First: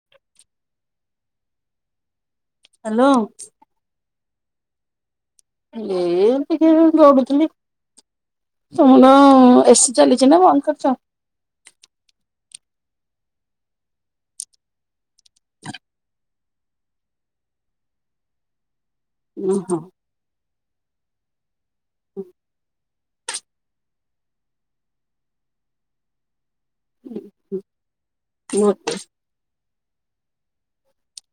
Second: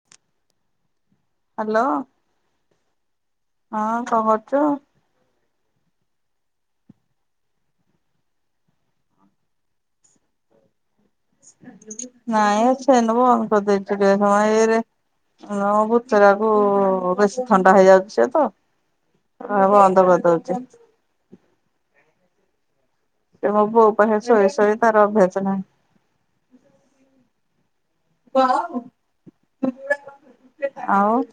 [inaudible] Hello. Hello. ହଁ କଁ କରୁଚୁ? ଏ ଏମିତି ଟିକେ ଗଡୁଥିଲି। ତମର ଏସିି ଚାଲିଚି ନା ବନ୍ଦ୍ କରିଚ? ନାଇଁ ଅଛି ସେନ ବନ୍ଦ୍ କର୍ଦେଇଚି ଟିକେ ସମୟ ଏରେ ନାବ ପୁତୁରାକୁ ବେଶୀ ଥଣ୍ଡା ହେଇଯାଉଛି ସ ତ ହ ଓହୋ। ବନ୍ଦ କରିଦଉଚି। ହୁଁ। ସେ ମୋ ପୁଅ ପାଖରେ ଶୋଇ ଶୋଇ ତାର ଅଭ୍ୟାସ ନାହିଁ। [unintelligible] ଆଉ?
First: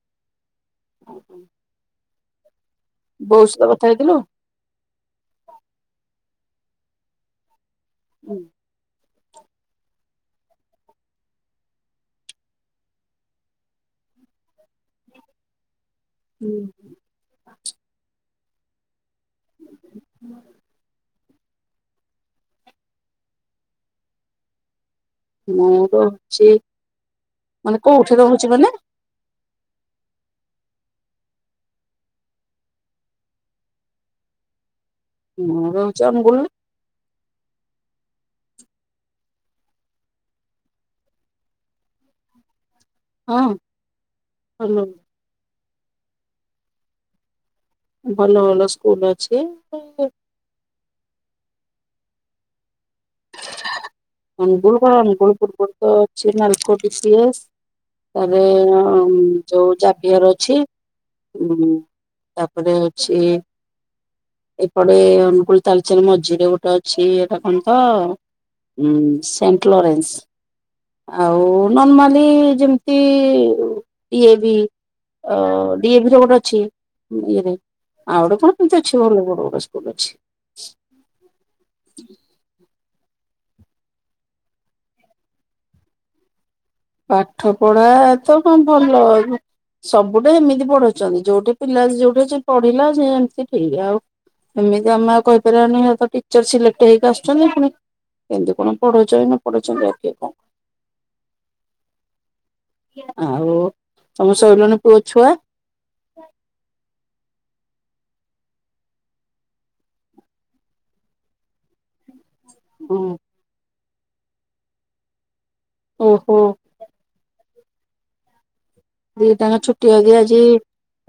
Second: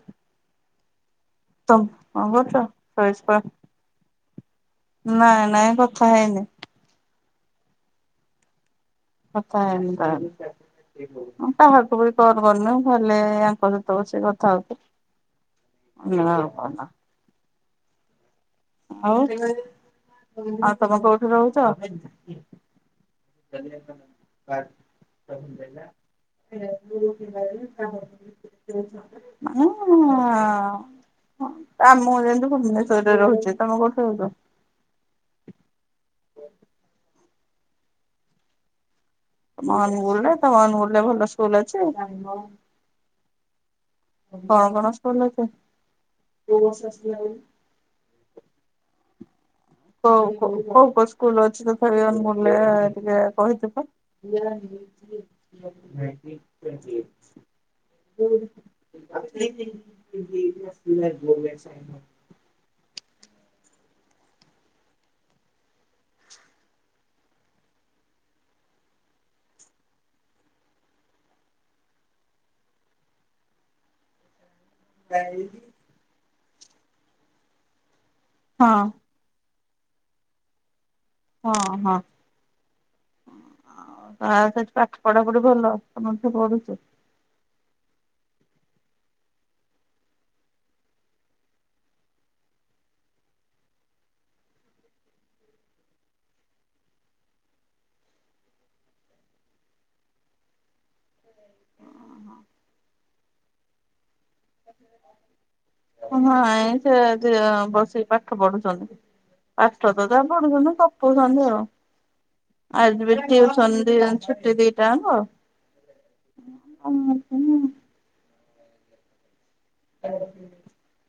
ଓହୋ। ଟମ୍ କଁ କରୁଚ? ବଉ ସହ କଥା ହେଇଥିଲୁ? ନାଇଁ ନାଇଁ କଥା ହେଇନି। ହୁଁ। କଥା ହେଇନି [unintelligible] କାହାକୁ ବି କଲ୍ କରିନୁ ଭଲେ ୟାଙ୍କ ସହିତ ବସି କଥା ହଉଥିଲି। [unintelligible] ଆଉ ଆଉ ତମ କଉ ରହୁଛ? [unintelligible] ମୁଁ ରହୁଛି ମାନେ କୋଉଠି ରହୁଛି ମାନେ ମୁଁ-ଆମ ମୁ ଯାଇ ଭୁବନେଶ୍ୱରରେ ରହୁଚି। ତମେ କଉଠୁ ରହୁଚ? ମୋର ଜମ୍ ଗୁଲ୍ ଅନୁଗୁଲ୍ ରେ ତମ ଅନୁଗୁଲ୍ ରେ ଭଲ ସ୍କୁଲ ଅଛି? ହଁ। କଁ ଭଲ ସ୍କୁଲ୍ ଅଛି? ଭଲ ଭଲ ସ୍କୁଲ୍ ଅଛି ବା କଉ କଉ କଉ କଉ ସ୍କୁଲ ଅଛି ତଥାପି ଅନମୁଲ ରେ ଟିକେ କହିଥିବ। ଅନୁଗୁଳ କଣ ଅନୁଗୁଳ ପୂର୍ବରୁ ତ ଅଛି ନାଲକୋ [unintelligible] ତାପରେ କଣ ଯୋଉ ଜାଭିଅର ଅଛି ଉଁ। ତାପରେ ଅଛି। ଏପଟେ ଅନୁଗୁଳ, ତାଳଚେର ମଝିରେ ଗୋଟେ ଅଛି ଏଟା କଣ ତ। ଉଁ ସେଣ୍ଟ ଲୋରେନ୍ସ। ଆଉ ନର୍ମାଲି ଯେମିତି ଡି ଏ ଭି। ଅ ଡି ଏ ଭି ରେ ଗୋଟେ ଅଛି ଇଏରେ। ଆଉ ଗୋଟେ କଣ ହଁ ଏମିତି ଅଛି ଭଲ ବଡ ବଡ ସ୍କୁଲ ଅଛି। ହଁ ହଁ। ଆ ସେଠି ପାଠ ପଢା ପଢି ଭଲ ତମ ଝିଅ ପଢ଼ୁଚି। ପାଠ ପଢା ତ କଣ ଭଲ ସବୁଠେ ଏମିତି ପଢଉଛନ୍ତି ଯୋଉଠି ପିଲା ଯୋଉଠି ସେ ପଢିଲା ସେ ଏମିତି ଠିକ ଆଉ। ଏମିତି ଆମେ ଆଉ କହିପାରିବାନି ଏ ତ ଟିଚର ସିଲେକ୍ଟ ହେଇକି ଆସୁଛନ୍ତି ପୁଣି। ଏମିତି କଣ ପଢ଼ଉଛନ୍ତି ନ ପଢ଼ଉଛନ୍ତି ଏ କିଏ କ ଆଉ ତମ ଶୋଇଲେଣି ପୁଅ ଛୁଆ। ହଁ ଏଇ ଛୁଆ ଝିଅ ବସିକି ପାଠ ପଢୁଛନ୍ତି। ପାଠ ତ ଯାହା ପଢୁଛନ୍ତି ଗପୁଛନ୍ତି ଆଉ। ଆଜି ବି ଟିଉସନ ଦି ଜଣ ଛୁଟି ଦିଟା ଆଙ୍କ। ଓହୋ ଓ ହୁଁ। ଦି ଟା ଆଙ୍କ ଛୁଟି [unintelligible] ଆଜି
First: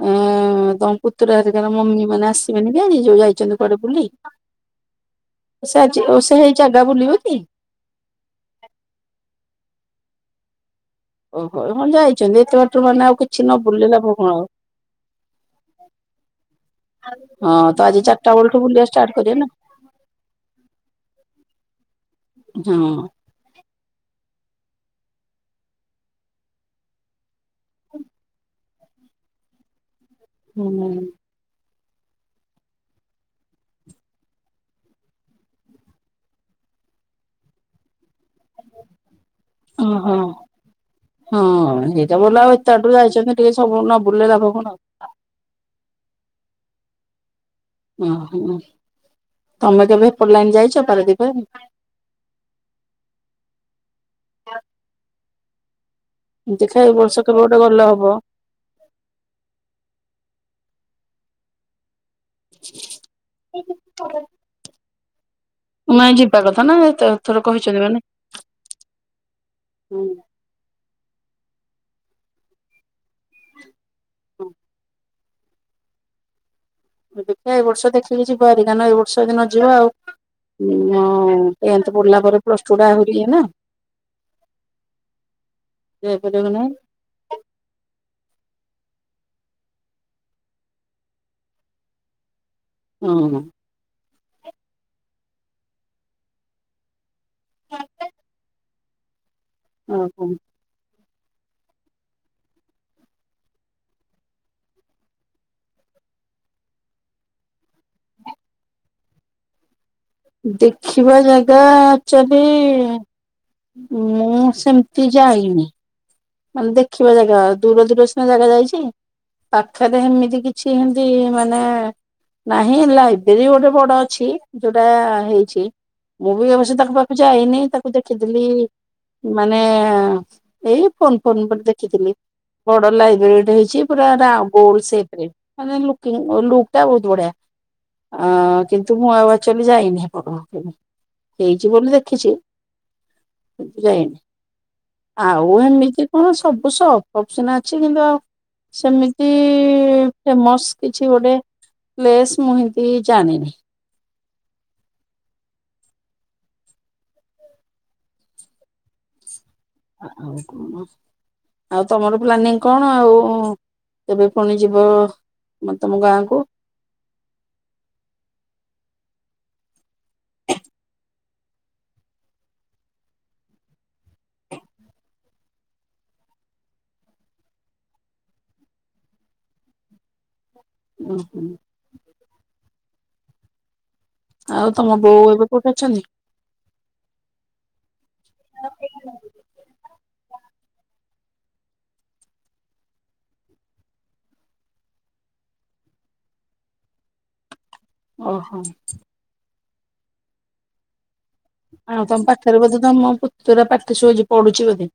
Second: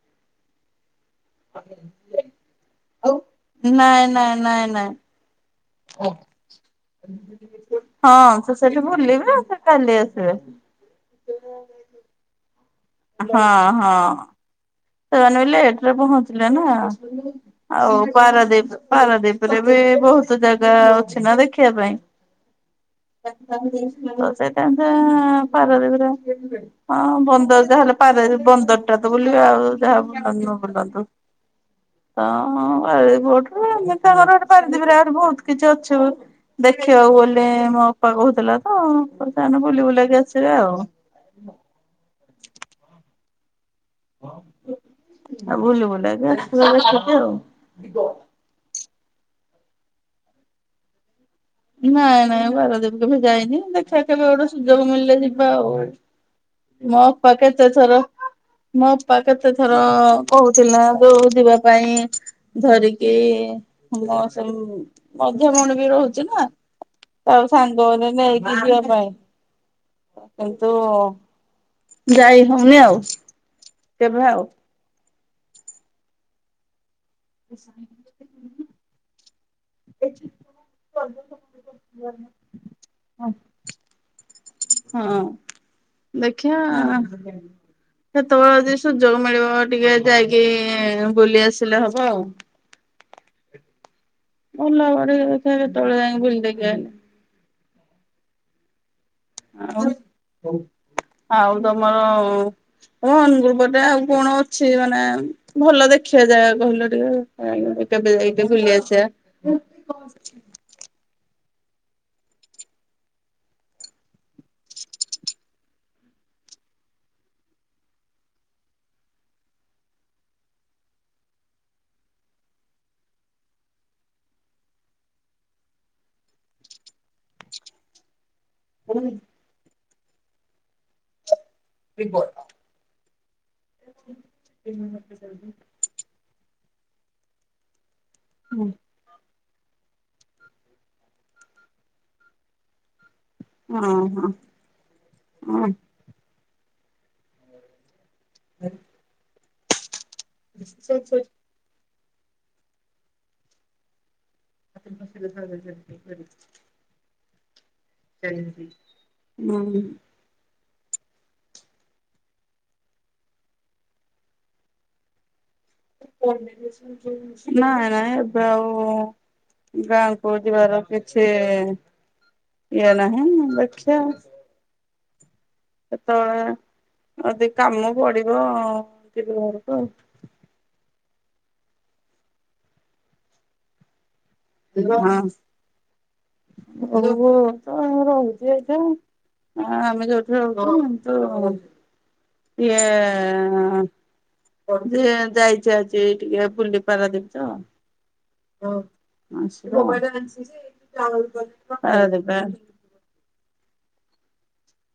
ଏଁ ତମ ପୁତୁରା ହରିକାର ମମି ମାନେ ଆସ ସିବେନି କି ଆଜି ଯୋଉ ଯାଇଛନ୍ତି କୁଆଡେ ନାଇଁ ବୁଲି। ନାଇଁ ନାଇଁ ନାଇଁ [unintelligible] ଜାଗା ବୁଲିବେ କି। ହଁ ସେ ସେଠି ବୁଲିବେ ଆଉ ସେ କାଲି ଆସିବେ। ଓହୋ ହଁ ଯାଇଛନ୍ତି ଏତେ ବାଟରୁ ମାନେ ଆଉ କିଛି ନ ହଁ ବୁଲିଲେ ହଁ ଲାଭ କଣ ଆଉ? ସେମାନେ ବି ଲେଟ୍ ରେ ପହଞ୍ଚିଲେ ନା। ହଁ ତ ଆଜି ଆଉ ଚାରିଟା ବେଳଠୁ ପାରାଦୀପ ବୁଲିବା ଷ୍ଟାର୍ଟ କରିବେ ନା ପାରାଦୀପ ରେ ବି ବହୁତ ଜାଗା ଅଛି ନା ଦେଖିବା ପାଇଁ। ହଁ। ଅ ସେଇ ଟାଇମ୍ ରେ ପାରଦୀପରେ ହଁ ବ ର ଯାହାହେଲେ ପାରାଦ୍ୱୀପ ବନ୍ଦରଟା ତ ବୁଲିବେ ଆଉ ଯାହା ବୁଲନ୍ତୁ ନ ହୁଁ। ବୁଲନ୍ତୁ। ଅଁ ପା ଏଇ ବୋଟରେ ଏମିତି ତାଙ୍କର [unintelligible] ପାରିଦିପରେ ଆହୁରି ବହୁତ କିଛି ଅଛି ଦେଖିବାକୁ ଗଲେ ମୋ ଅପା କହୁଥିଲା ତ ସେମାନେ ବୁଲି ଓହୋ ବୁଲାକି ଆସିବେ ଆଉ। ହଁ ସେଇଟା [unintelligible] ଆଉ ଏତେ ବାଟରୁ ଯାଇଛନ୍ତିି ଟିକେ ସବୁ ନ ବୁଲିଲେ ଲାଭ କଣ। ଆଉ ବୁଲି ବୁଲାକି ଆସିବେ ଦେଖିକି ଆଉ। ଓହୋ ତମେ କେବେ ଏପଟ ଲାଇନ୍‌ ଯାଇଛ ପାରାଦୀପ [unintelligible] ନାଇଁ ନାଇଁ ପାରାଦୀପ କେବେ ଯାଇନି। ଦେଖିବା କେବେ ଗୋଟେ ସୁଯୋଗ ମିଳିଲେ ଯିବା ଆଉ। ଦେଖିଆ ଏଇ ମୋ ବର୍ଷ ଅପା କେବେ ଗୋଟେ ଗଲେ କେତେଥର। ହବ। ମୋ ଅପା କେତେ ଥର କହୁଥିଲା ଯୋଉ ଯିବା ପାଇଁ। ଧରିକି ସମସ୍ତଙ୍କୁ ମଝିଆ ଭଉଣୀ ବି ରହୁଛି ନା। [unintelligible] ତା ମାନେ। ସାଙ୍ଗରେ ନେଇକି ଯିବା ପାଇଁ। କିନ୍ତୁ ଯାଇ ହଉନି ଆଉ କେବେ ଆଉ। ଦେଖିବା ଏଇ ବର୍ଷ ଦେଖିକି ଯିବା ହେରି କାହିଁକି ନା ଏଇ ବର୍ଷ ଯଦି ନ ଯିବା ଆଉ। [unintelligible] ଟେନ୍ଥ ପଢିଲା ପରେ ପ୍ଲସ୍ ଟୁ ଟା ଆହୁରି ଇଏ ନା। ହଁ ଯାଇପାରିବ କି ଦେଖିଆ। ନାହିଁ କେତେବେଳେ ଯଦି ସୁଯୋଗ ମିଳିବ ଟିକେ ଯାଇକି ବୁଲି ଆସିଲେ ହବ ଆଉ। ହଁ। ଭଲ [unintelligible] ଫେରେ କେତେବେଳେ ଯାଇକି ବୁଲି ଦେଇକି ଆଉ କଣ? ଆଉ ତମର ହଁ ଅନଗୁଳ ପଟେ ଆଉ କଣ ଅଛି ମାନେ ଭଲ ଦେଖିଆ ଜାଗା ଯାହା କହିଲ ଟିକେ। ଯାଇକି କେବେ ଯାଇ ବୁଲି ଆସିବା। ଦେଖିବା ଜାଗା ଆକଚୁଆଲି ମୁଁ ସେମତି ଯାଇନି। ମାନେ ଦେଖିବା ଜାଗା। ଦୂର ଦୂର ସିନା ଜାଗା ଯାଇଛି। ପାଖରେ ଏମିତି କିଛି ଏମତି ମାନେ ନାହିଁ। ଲାଇବ୍ରେରୀ ଗୋଟେ ବଡ ଅଛି। ଯୋଉଟା ହେଇଛି। ମୁଁ ବି ଅବଶ୍ୟ ତାଙ୍କ ପାଖକୁ ଯାଇନି। ତାକୁ ଦେଖିଥିଲି [inaudible] ମାନେ ଏଇ ଫୋନ ଫୋନ୍ ଉପ ଦେଖ ଦେଖିଥିଲି। ବଡ ଲାଇବ୍ରେରୀ ଟେ ହେଇଛି ପୁରା ଗୋଲସେଫ୍ ରେ। ଲୁକ୍ ଟା ବହୁତ ବଢିଆ। କି କିନ୍ତୁ ମୁଁ ଆଉ ଅଚୁଆଲି ଯାଇନି ହେପଟକୁ। ହେଇଛି ବୋଲି ଦେଖିଛି। ହଁ ଯାଇନି। ହଁ ଆଉ ଏମ ଏ କଣ ସବୁ ସଫ୍ ଅଫ୍ ସିନା ଅଛି କିନ୍ତୁ ଆଉ ସେମିତି ଫେମସ୍ କିଛି ଗୋଟେ ପ୍ଲେସ୍ ମୁଁ ଏମତି ଜାଣିନି। [unintelligible] [unintelligible] ହୁଁ। ଆଉ କଣ? ଆଉ ତମର ପ୍ଲାନିଂ କଣ? ଆଉ କେବେ ପୁଣି ଯିବ? ତମ ଗାଁକୁ? ନାଇଁ ନାଇଁ ଏବେ ଆଉ ଗାଁ କୁ ଯିବାର କିଛି ଇଏ ନାହିଁ। ଦେଖିଆ। ସେତେବେଳେ ଯଦି କାମ ପଡିବ, ଯିବି ଘରକୁ ଆଉ। ଓହୋ। ଆଉ ତମ ବୋଉ ଏବେ କୋଉଠି ଅଛନ୍ତି। ହ ତ ରହୁଛି ଏଇଠେ। ଆ ଆମେ ଯୋଉଠି ରହୁଚୁ। ହ ତୁ ଇଏ ଯେ ଯାଇଛି ଆଜି ଟିକେ ବୁଲି ପାରାଦୀପ ତ। ଓହୋ। [unintelligible] ଆଉ ତମ ପାଖରେ ବୋଧେ ତମ ପୁତୁର ପାଟି ଶୁଭୁଚି, ପଢୁଛି ବୋଧେ।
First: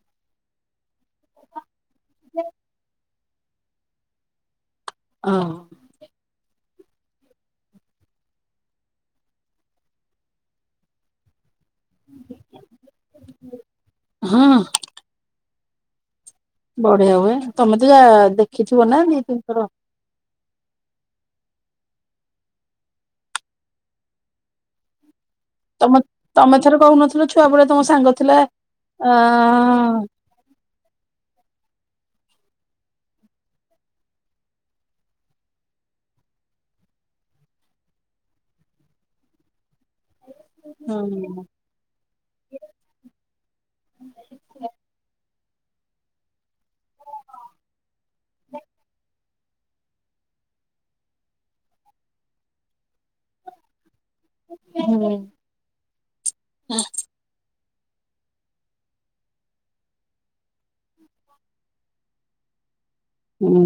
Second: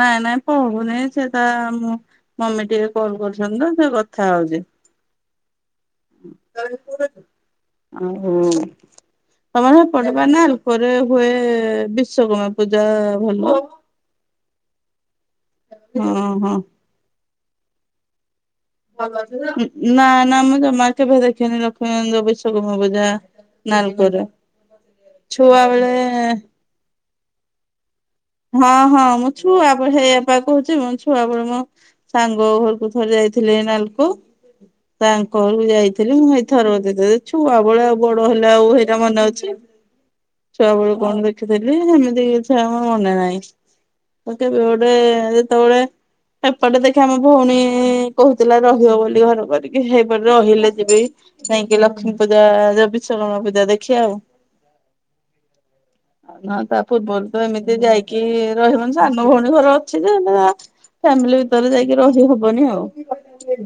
ନାଇଁ ନାଇଁ ପଢୁନି। ସେତା ମମି ଟିକେ କଲ୍ କରୁଛନ୍ତି ତ, ସେ କଥା ହଉଛି। ଓହ। କଣ ପୁର ଓହୋ। ତମର ହେପଟେ ପା ନାଲକୋ ରେ ହୁଏ ବିଶ୍ଵକର୍ମା ପୂଜା ଭଲ। ହଁ। ହଁ ହଁ। ବଢିଆ ହୁଏ। ତମେ ତ ଯା ଦେଖ ଭଲ ଅଛ ତ ନା ନା ମୁଁ ଜମା କେବେ ଦେଖେିନି ଲକ୍ଷ୍ମୀନ୍ଦ ବିଶଗ ପୂଜା ନାଲକୋର। ମୁଁ ବସିଛି ଏବେ। ତୋମେ ତୋମେ ଥରେ କହୁନଥିଲ ଛୁଆବେଳେ ତୋମ ସାଙ୍ଗ ଥିଲା ହଁ, ହଁ ଅ ମୁଁ ଛୁଆ ପ- ହେ ଛୁଆ କହୁଛି ମୋ ଛୁଆ ବେଳେ ମୋ ସାଙ୍ଗ ଘରକୁ ଥରେ ଯାଇଥିଲି ଏ ନାଲକୋ। ତାଙ୍କ ଘରକୁ ଯାଇଥିଲି ମୁଁ ହେଇଥର [unintelligible] ଛୁଆ ବଳେ ଆଉ ବଡ ହେଲେ ଆଉ ହେଇଟା ମନେ ଅଛି। ଛୁଆ ବେଳୁ କଣ ହୁଁ ଦେଖିଥିଲି ସେମିତି କିଛି ଆଉ ମୋର ମନେ ନାହିଁ। ମୋତେ ବେଡେ ଯେତବେଳେ ଏପଟେ ଦେଖ ଆମ ଭଉଣୀ କହୁଥିଲା ରହିବ ବୋଲି ଘର କରିକି ସେଇପଟେ ରହିଲେ ଯିବି। ଯାଇକି ଲକ୍ଷ୍ମୀ ପୂଜା ଯେ ବିଶ୍ୱକର୍ମା ପୂଜା ଦେଖିବା ଆଉ। ହୁଁ ଆଉ ନହନ ତାପୂର୍ବରୁ ତ ଏମି ସେ ଯାଇକି ରହିବନି ସାନ ଭଉଣୀ ଘର ଅଛି ଯେ [unintelligible] ଫ୍ୟାମିଲି ଭିତରେ ଯାଇକି ରହି ହବନି ଆଉ। ଉଁ,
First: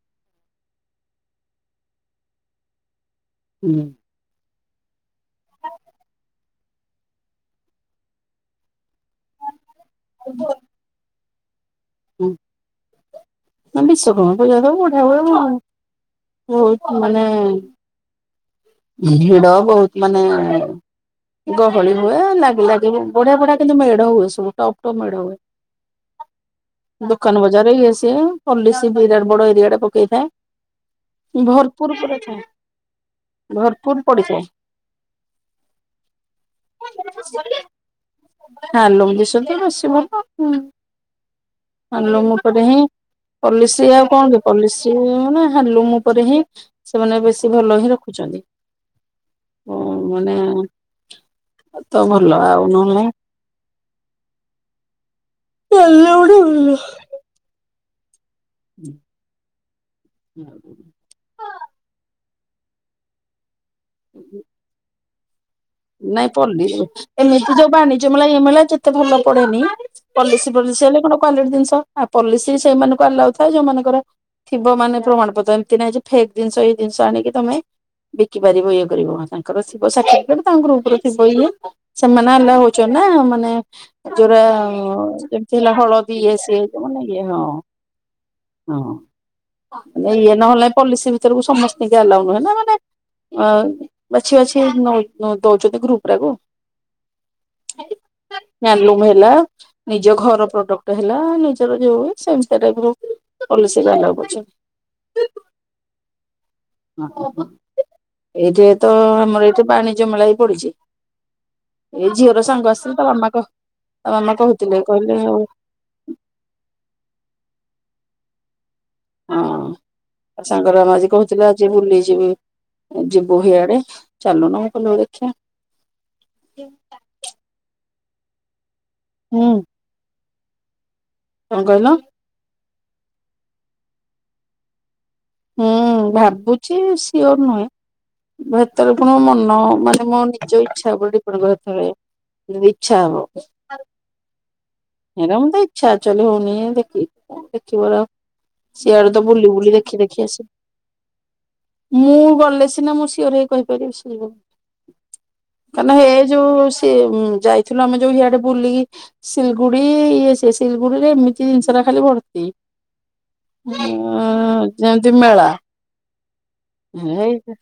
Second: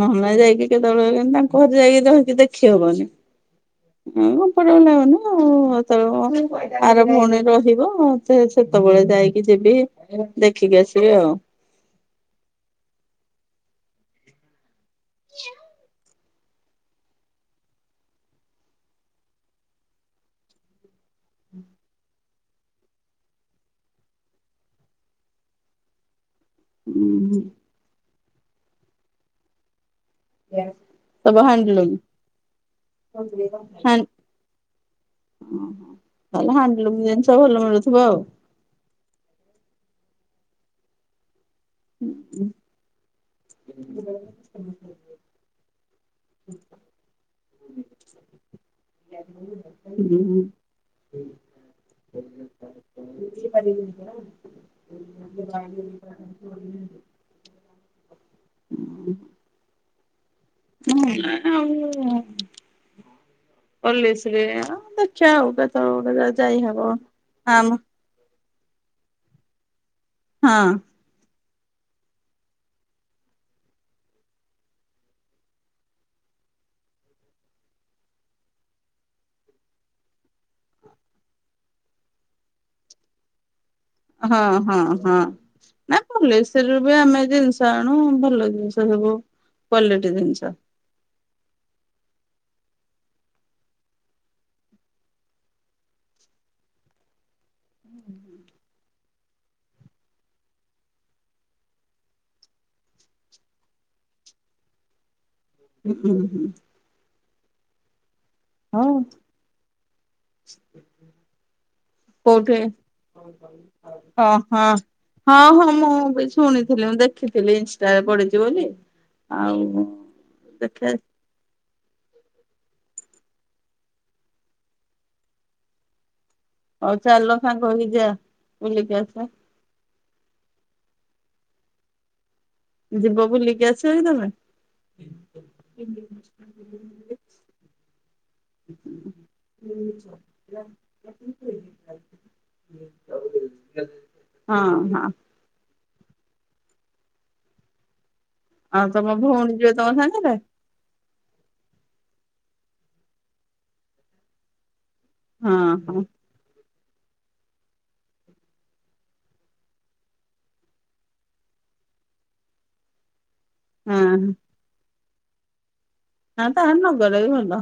ନହନେ ଯାଇକି କେତେବେଳେ କେ ତାଙ୍କ ଘରେ ଯାଇକି ରହିକି ଦେଖିହବନି। ହୁଁ। [unintelligible] ଆର ଭଉଣୀ ରହିବ। ସେ ସେତବେଳେ ଯାଇକି ଯିବି ଦେଖିକି ଆସିବି ଆଉ। ହଁ ନା ବିଶ୍ଵକର୍ମା ପୂଜା ତ [unintelligible] କି ବହୁ [inaudible] ମାନେ ଭିଡ ବହୁତ ମାନେ ଗହଳି ହୁଏ। ଲାଗି ଲାଗି ବଢିଆ ବଢିଆ କିନ୍ତୁ ମେଢ ହୁଏ, ସବୁ ଟପ୍ ଟପ୍ ମେଢ ହୁଏ। ହୁଁ ଦୋକାନ ବଜାର ଇଏ ସିଏ ପଲିସି ବିରାଟ ବଡ ଏରିଆରେ ପକେଇ ସବୁ ଥାଏ। ହାଣ୍ଡଲୁମ୍ ଭରପୁର ପୁରା ଥାଏ। ଭରପୁର ପଡିଥାଏ। ଓହୋ, [unintelligible] ହାଣ୍ଡଲୁମ୍ ଜିନିଷ ଭଲ ମିଳୁଥିବ ଆଉ। ହାଲୁମ ଜିଷ ତ ବେଶୀ ଭଲ। ଉଁ, ହାଲୁମ ଉପରେ ହିଁ ପଲିସି ଆଉ କଣ କି? ପଲିସି ମାନେ ହାଲୁମ ଉପରେ ହିଁ ସେମାନେ ବେଶୀ ଭଲ ହିଁ ରଖୁଛନ୍ତି। ଓ ହୁଁ ମାନେ ଆଉ ତ ଭଲ ଆଉ ନହେଲେ [unintelligible] [unintelligible] ହଁ ଅନଲାଇନ୍ ଆଉ ପଲିସି ରେ ଆ, ଦେ ଖିଆ ଆଉ କେ ନାଇ ପଲିସି ର ଏମିତି ଯୋଉ ବାଣି ଯେ ମେଳା ଏ ମେଳା ଯେତେ ଭଲ ପଡେନି ପଲିସି ହଁ ପଲିସି ହେଲେ କଣ କ୍ବାଲିଟି ଜିନିଷ ଆ, ପଲିସି ସେଇମାନଙ୍କୁ ଆଲାଉ ଥାଏ ଯୋଉମାନଙ୍କର ଥିବ ମାନେ ପ୍ରମାଣ ପତ୍ର ଏମିତି ନାହିଁ ଯେ ଫେକ୍ ଜିନିଷ ଏଇ ଜିନିଷ ଆଣିକି ତୋମେ ବିକି ପାରିବ ଇଏ କରିବ ତାଙ୍କର ଥିବ ସାଟିଫିକେଟ୍। ତାଙ୍କ ଗ୍ରୁପ୍ ରେ ଥିବ ଇଏ ସେମାନେ ଆଲାଓ ହଉଚନ୍ ନା ମାନେ ହଁ, ଯୋଉରା ହଁ, ହଁ ଯେମିତି ହେଲା ନା ହଳଦୀ ଇଏ ସିଏ ପଲିସୀ ରୁ ବି ମାନେ ଆମେ ଇଏ ହଁ ଜିନିଷ ଆଣୁ ଭଲ ହଁ ଜିନିଷ ସବୁ। ମାନେ କ୍ବାଲିଟି ଜିନି ଇଏ ନହେଲେ ପଲିସି ଭିତରକୁ ସମସ୍ତିଙ୍କି ଏଲାଉ ନୁହେଁ ନା ମାନେ ଅ, ବାଛି ବାଛି ନଇ ନ ଦଉଛନ୍ତି ଗ୍ରୁପ୍ ଗୁରାକୁ ହ୍ୟାଲୁମ୍ ହେଲା। ନିଜ ଘର ପ୍ରଡକ୍ଟ ହେଲା, ନିଜର ଯୋଉ ହୁଏ ସେମତିଆ ଟାଇପ୍ ର ପଲିସି ର ଆଲାଉ କରୁଛନ୍ତି। [inaudible] ଉୁଁ ହୁଁ ହୁଁ। ହଁ ବହୁତ ଏଇଠିତ ହଉ ଆମର ଏଇଠି ପାଣି ଜମିଲା ହେଇ ପଡିଛି। ଏଇ ଝିଅର କୋଉଠି ସାଙ୍ଗ ଆସିଥିଲେ ତା ମାମା କ ତା ହଁ ମାମା ହଁ। କହୁଥିଲେ କହିଲେ ଆଉ। ହଁ ହଁ ମୁଁ ବି ଶୁଣିଥିଲି ମୁଁ ଦେଖିଥିଲି ଇନଷ୍ଟାରେ ପଡିଚି ବୋଲି। ହଁ ଆଉ ତାର ସାଙ୍ଗର ଦେଖିବା ଆଜି କହୁଛି। ଚାଲ ଆଜି ବୁଲିଯିବେ ଯିବୁ ହିଆଡେ ଚାଲୁନ ମୁଁ କହିଲି ହୋଉ ଦେଖିଆ। ହଉ ଚାଲ ସାଙ୍ଗ ହେଇକି ଯିବା ବୁଲିକି ଆସିଵା। ଉୁଁ। କଣ କହିଲ? ଯିବ ବୁଲିକିଆସିବକି ତମେ। ହଁ ଭାବୁଛି ସିଓର ନୁହେଁ। [unintelligible] ପୁଣି ମୋ ମନ ମାନେ ମୋ ନିଜ ଇଛା ଉପରେ ଡିପେଣ୍ଟେ କରେ ଫେରେ। ଯେବେ ଇଛା ହବ। ଚାଲେ ହଁ ହଁ। ହେରା ମୋତେ ଇଚ୍ଛା ଆକ୍ଚୁଆଲି ହଉନି ଦେଖିକି କଣ ଦେଖିବ ଆଉ। ଆଉ ତମ ସିଆଡୁତ ବୁଲି ଭଉଣୀ ଯିବେ ବୁଲି ତମ ଦେଖି ଦେଖି ସାଙ୍ଗରେ ଆସିବୁ। ମୁଁ ଗଲେ ସିନା ମୁଁ ସିଓର ହେଇ କହିପାରିବି ସିଏ ବୋଲି। ହଁ ମାନେ ହଁ ହେ ଯୋଉ ସେ ଯାଇଥିଲୁ ଆମେ ଯୋଉ ହିଆଡେ ବୁଲିକି ସୀଲକ। ଗୁଡି ଇଏ ସିଏ ସିଲଗୁଡିରେ ଏମିତି ଜିନିଷ ଖାଲି ଭର୍ତି। ହାଁ ହୁଁ। ହଁ ଯେମିତି ମେଳା ତାହେଲେ ନଗଲେ ବି ଭଲ। [unintelligible]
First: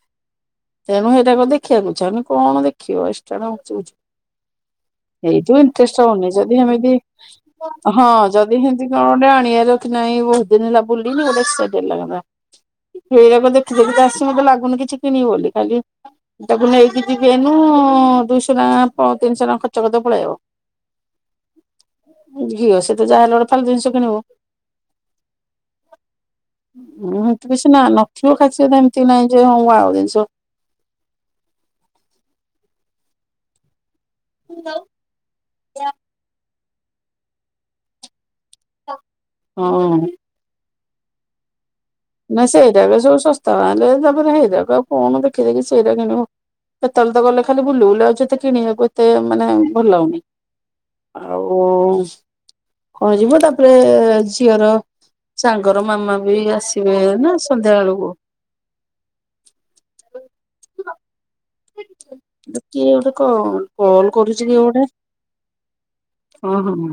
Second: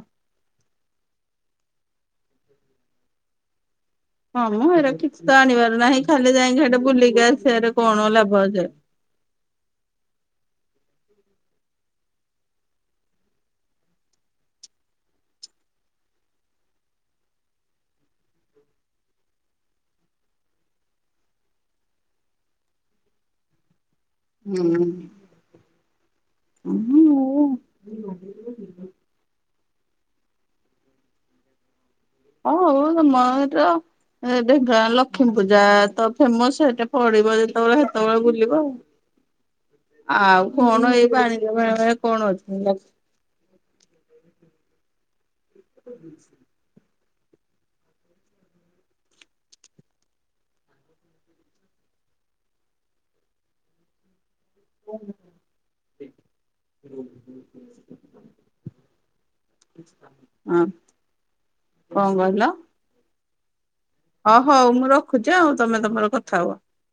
ତେଣୁ ହେଟା କୁ ଦେଖିବାକୁଇଛାହ ଉନି କଣ ଦେଖିବ ଏଷ୍ଟ୍ରା ଟା ନୁଚଉଛୁ। ହଁ ମୁଁ ହେରା କିଛିତ ଆଣିିବାର ନାହିଁ ଖାଲି ଯାଇକି ହେଟି ହିଁ ହଁ ଜଦି ହେମିତି [unintelligible] ହେରାକ ଦେଖି ଦେଖି ଆସି ମତେ ଲାଗୁନି କିଛି କିଣିବ ବୋଲି ଖାଲି। ତାକୁ ନେଇକି ଯିବି ଏଇନୁ ଦୁଇଶହ ଟଙ୍କା ତିନିଶହ ଟଙ୍କା ଖର୍ଚ୍ଚ କରିଦେବ ପଳେଇବ। ଝିଅ ସେତ ଯାହେଲେ ଗୋଟେ ତାର ଜିନିଷ କିଣିବ। ହୁଁ। ଉୁଁ କିଛିନା ନଥିବ ଖାଲି ସିଏତ ଏମିତି ନାଇଁଯେ ହଁ ମୁଁ ଆଉ ଜିନିଷ। ହଁ ହଉତ ମୋର ଏବେ ଗାଲ। ଲଷ୍ମୀପୂଜାତ ଫେମସ ଏଟା ପଡିବ ଯେତେବେଳେ ସେତେବେଳେ ବୁଲିବ ଆଉ। ହଁ ଆଉ କଣ ଏଇ ବାଣିିଜ ମେଳା ଫେଳାକୁ? ନାଇଁ ସେଇରାକ ସବୁ ସସ୍ଥାମାଲେ ସବୁ ହେଇରାକ ଆଉ କଣ ଦେଖି ଦେଖି ସେଇରା କିଣିବୁ। ତମେତ ଗଲେ ଖାଲି ବୁଲି ବୁଲି ଆଉଚ ଏତେ କିଣିବାବୁ ଏତେ ମାନେ ଭଲ ଲାଗୁନି। ଆଉ କରିବ ତାପରେ ଝି ଝିଅର ସାଙ୍ଗର ମାମାବି ଆସିବେନା ସନ୍ଧ୍ୟା ବେଳକୁ। ହଁ କଣ କହିଲ? କିଏ ଗୋଟେ କଣ କଲ ହ କରୁଛି କିଏ ହଉ ଗୋଟେ ମୁଁ ରଖୁଛି ଆଉ ତମେ ତମର କଥା ହୁଅ। ହଁ ହଁ।